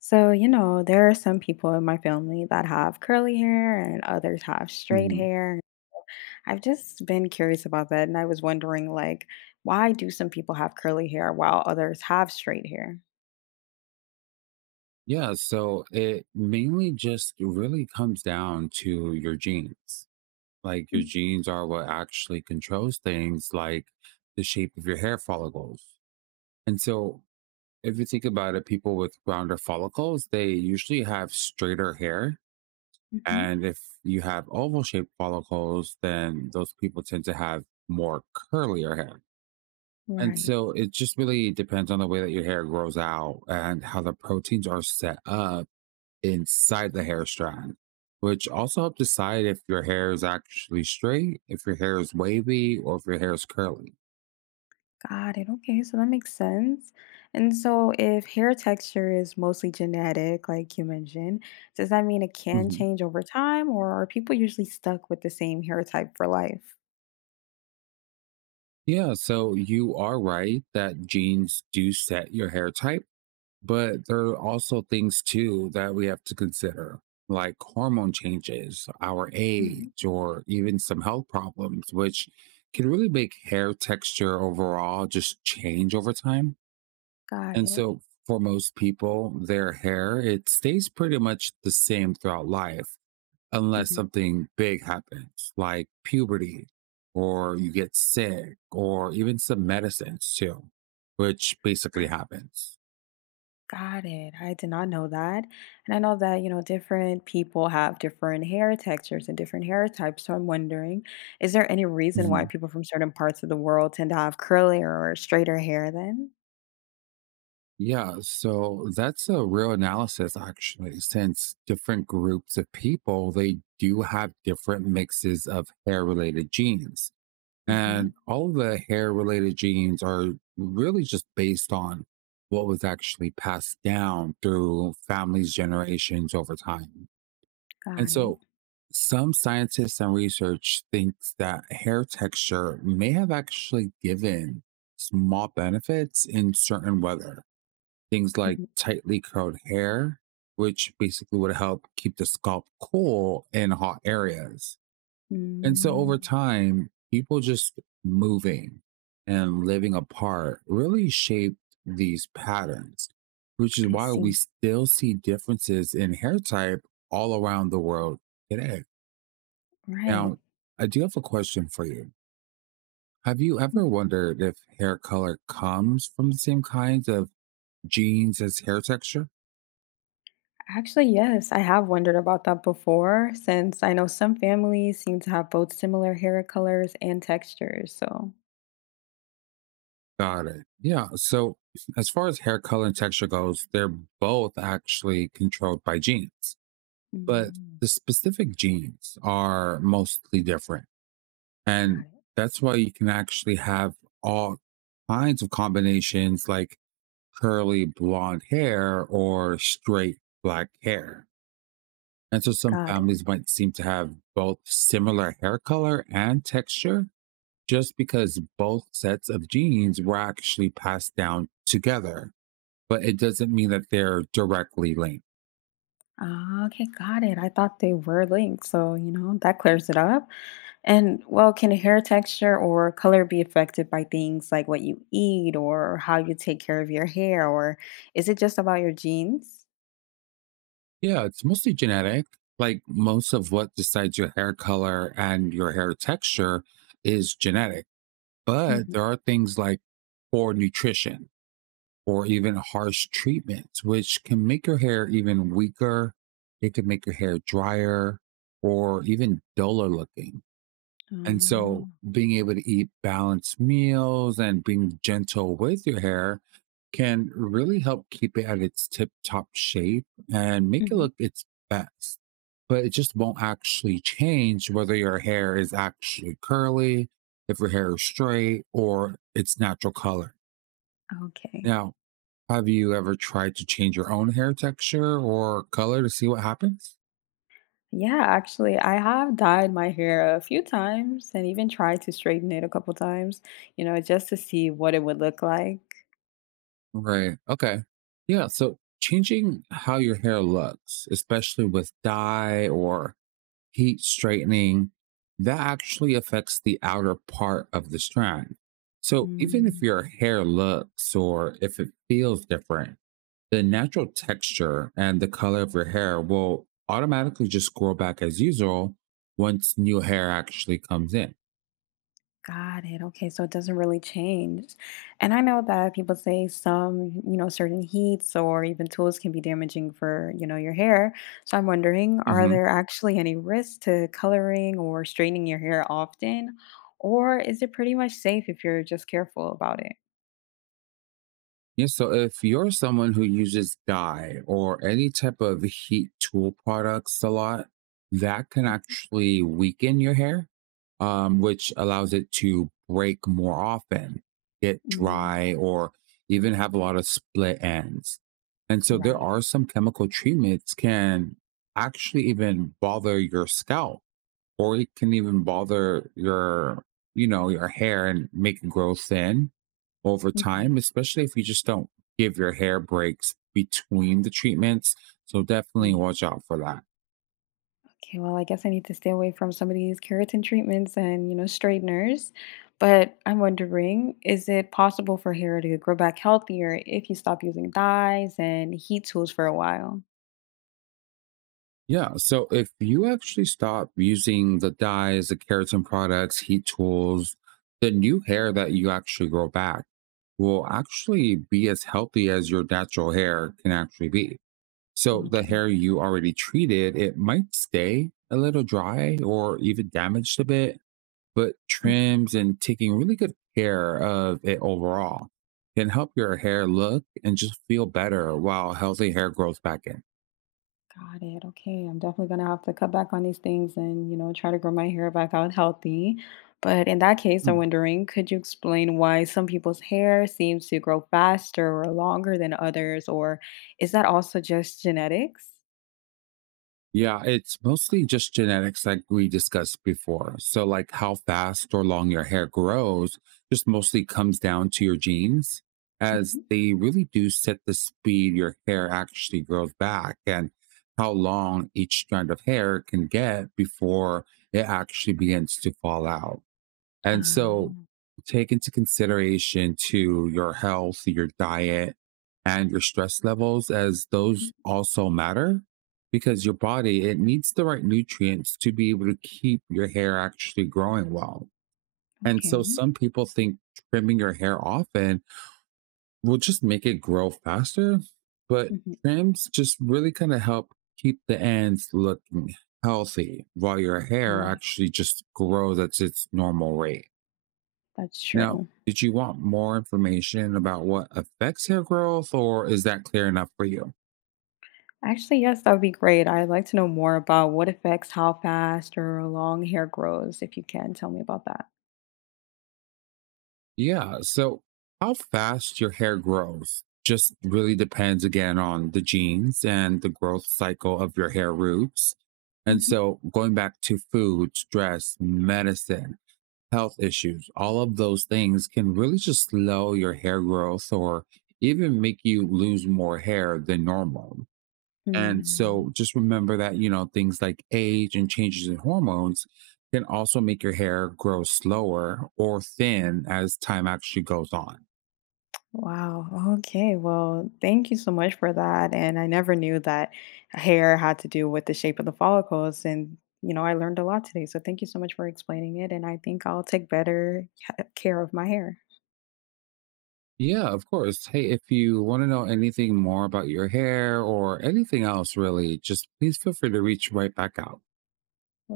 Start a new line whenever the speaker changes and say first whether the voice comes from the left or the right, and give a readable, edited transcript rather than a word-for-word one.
left: So, there are some people in my family that have curly hair and others have straight
right: Mhm.
left: hair. I've just been curious about that and I was wondering like why do some people have curly hair while others have straight hair?
right: Yeah, so it mainly just really comes down to your genes. Like your genes are what actually controls things like the shape of your hair follicles. And so if you think about it, people with rounder follicles, they usually have straighter hair.
left: Hmm.
right: And if you have oval shaped follicles, then those people tend to have more curlier hair. And
left: Right.
right: so it just really depends on the way that your hair grows out and how the proteins are set up inside the hair strand, which also help decide if your hair is actually straight, if your hair is wavy, or if your hair is curly.
left: Got it. Okay, so that makes sense. And so if hair texture is mostly genetic, like you mentioned, does that mean it can
right: Hmm.
left: change over time or are people usually stuck with the same hair type for life?
right: Yeah, so you are right that genes do set your hair type, but there are also things too that we have to consider, like hormone changes, our
left: Hmm.
right: age, or even some health problems, which can really make hair texture overall just change over time.
left: Got
right: And
left: it.
right: so for most people, their hair, it stays pretty much the same throughout life unless
left: Mhm.
right: something big happens, like puberty, or you get sick, or even some medicines too, which basically happens.
left: Got it. I did not know that. And I know that, different people have different hair textures and different hair types. So I'm wondering, is there any reason why
right: Mhm.
left: people from certain parts of the world tend to have curlier or straighter hair then?
right: Yeah, so that's a real analysis actually, since different groups of people, they do have different mixes of hair related genes.
left: Hmm.
right: And all of the hair related genes are really just based on what was actually passed down through families, generations over time. And
left: Got it.
right: so some scientists and research thinks that hair texture may have actually given small benefits in certain weather. Things like
left: Mhm.
right: tightly curled hair, which basically would help keep the scalp cool in hot areas. And so over
left: Mm.
right: time, people just moving and living apart really shaped these patterns, which is
left: I
right: why we
left: see.
right: still see differences in hair type all around the world today.
left: Right.
right: Now, I do have a question for you. Have you
left: Mm.
right: ever wondered if hair color comes from the same kinds of genes as hair texture?
left: Actually, yes, I have wondered about that before, since I know some families seem to have both similar hair colors and textures. So,
right: Got it. Yeah. So, as far as hair color and texture goes, they're both actually controlled by genes, but
left: mm,
right: the specific genes are mostly different.
left: got
right: And
left: it.
right: that's why you can actually have all kinds of combinations like curly blonde hair or straight black hair. And so some
left: Got it.
right: families might seem to have both similar hair color and texture just because both sets of genes were actually passed down together. But it doesn't mean that they're directly linked.
left: Ah, okay, got it. I thought they were linked, so you know that clears it up. And well, can hair texture or color be affected by things like what you eat or how you take care of your hair, or is it just about your genes?
right: Yeah, it's mostly genetic. Like most of what decides your hair color and your hair texture is genetic. But
left: Hmm.
right: there are things like poor nutrition or even harsh treatments, which can make your hair even weaker. It can make your hair drier or even duller looking. And
left: Hmm.
right: so being able to eat balanced meals and being gentle with your hair can really help keep it at its tip top shape and make it look its best. But it just won't actually change whether your hair is actually curly, if your hair is straight, or its natural color.
left: Okay.
right: Now, have you ever tried to change your own hair texture or color to see what happens?
left: Yeah, actually, I have dyed my hair a few times and even tried to straighten it a couple times, just to see what it would look like.
right: Right. Okay. Yeah. So changing how your hair looks, especially with dye or heat straightening, that actually affects the outer part of the strand. So even if
left: Mm.
right: your hair looks or if it feels different, the natural texture and the color of your hair will automatically just grow back as usual once new hair actually comes in.
left: Got it. Okay, so it doesn't really change. And I know that people say some certain heats or even tools can be damaging for your hair. So I'm wondering, are there actually any risks to coloring or straightening your hair often? Or is it pretty much safe if you're just careful about it?
right: Yeah, so if you're someone who uses dye or any type of heat tool products a lot, that can
left: Mm-hmm.
right: actually weaken your hair, which allows it to break more often, get
left: Mm.
right: dry, or even have a lot of split ends. And so there
left: Right.
right: are some chemical treatments can actually even bother your scalp, or it can even bother your, your hair and make it grow thin over
left: Hmm.
right: time, especially if you just don't give your hair breaks between the treatments. So definitely
left: Yeah.
right: watch out for that.
left: Okay. Well, I guess I need to stay away from some of these keratin treatments and straighteners. But I'm wondering, is it possible for hair to grow back healthier if you stop using dyes and heat tools for a while?
right: Yeah. So if you actually stop using the dyes, the keratin products, heat tools, the new hair that you actually grow back will actually be as healthy as your natural hair can actually be. So the
left: Okay.
right: hair you already treated, it might stay a little dry or even damaged a bit, but trims and taking really good care of it overall can help your hair look and just feel better while healthy hair grows back in.
left: Got it. Okay. I'm definitely going to have to cut back on these things and try to grow my hair back out healthy. But in that case, I'm
right: Mm.
left: wondering, could you explain why some people's hair seems to grow faster or longer than others? Or is that also just genetics?
right: Yeah, it's mostly just genetics like we discussed before. So, like how fast or long your hair grows just mostly comes down to your genes, as
left: Mhm.
right: they really do set the speed your hair actually grows back and how long each strand of hair can get before it actually begins to fall out. And so
left: Um,
right: take into consideration to your health, your diet, and your stress levels as
left: mm,
right: those also matter because your body it needs the right nutrients to be able to keep your hair actually growing well. And so
left: okay.
right: some people think trimming your hair often will just make it grow faster, but
left: Mhm.
right: trims just really kind of help keep the ends looking healthy while your hair
left: Right.
right: actually just grows at its normal rate.
left: That's
right: Now,
left: true.
right: did you want more information about what affects hair growth, or is that clear enough for you?
left: Actually, yes, that would be great. I'd like to know more about what affects how fast or long hair grows, if you can tell me about that.
right: Yeah, so how fast your hair grows just really depends again on the genes and the growth cycle of your hair roots. And so, going back to food, stress, medicine, health issues, all of those things can really just slow your hair growth or even make you lose more hair than normal. And
left: Hmm.
right: so just remember that, things like age and changes in hormones can also make your hair grow slower or thin as time actually goes on.
left: Wow. Okay. Well, thank you so much for that. And I never knew that hair had to do with the shape of the follicles. And I learned a lot today. So thank you so much for explaining it. And I think I'll take better care of my hair.
right: Yeah, of course. Hey, if you want to know anything more about your hair or anything else, really, just please feel free to reach right back out.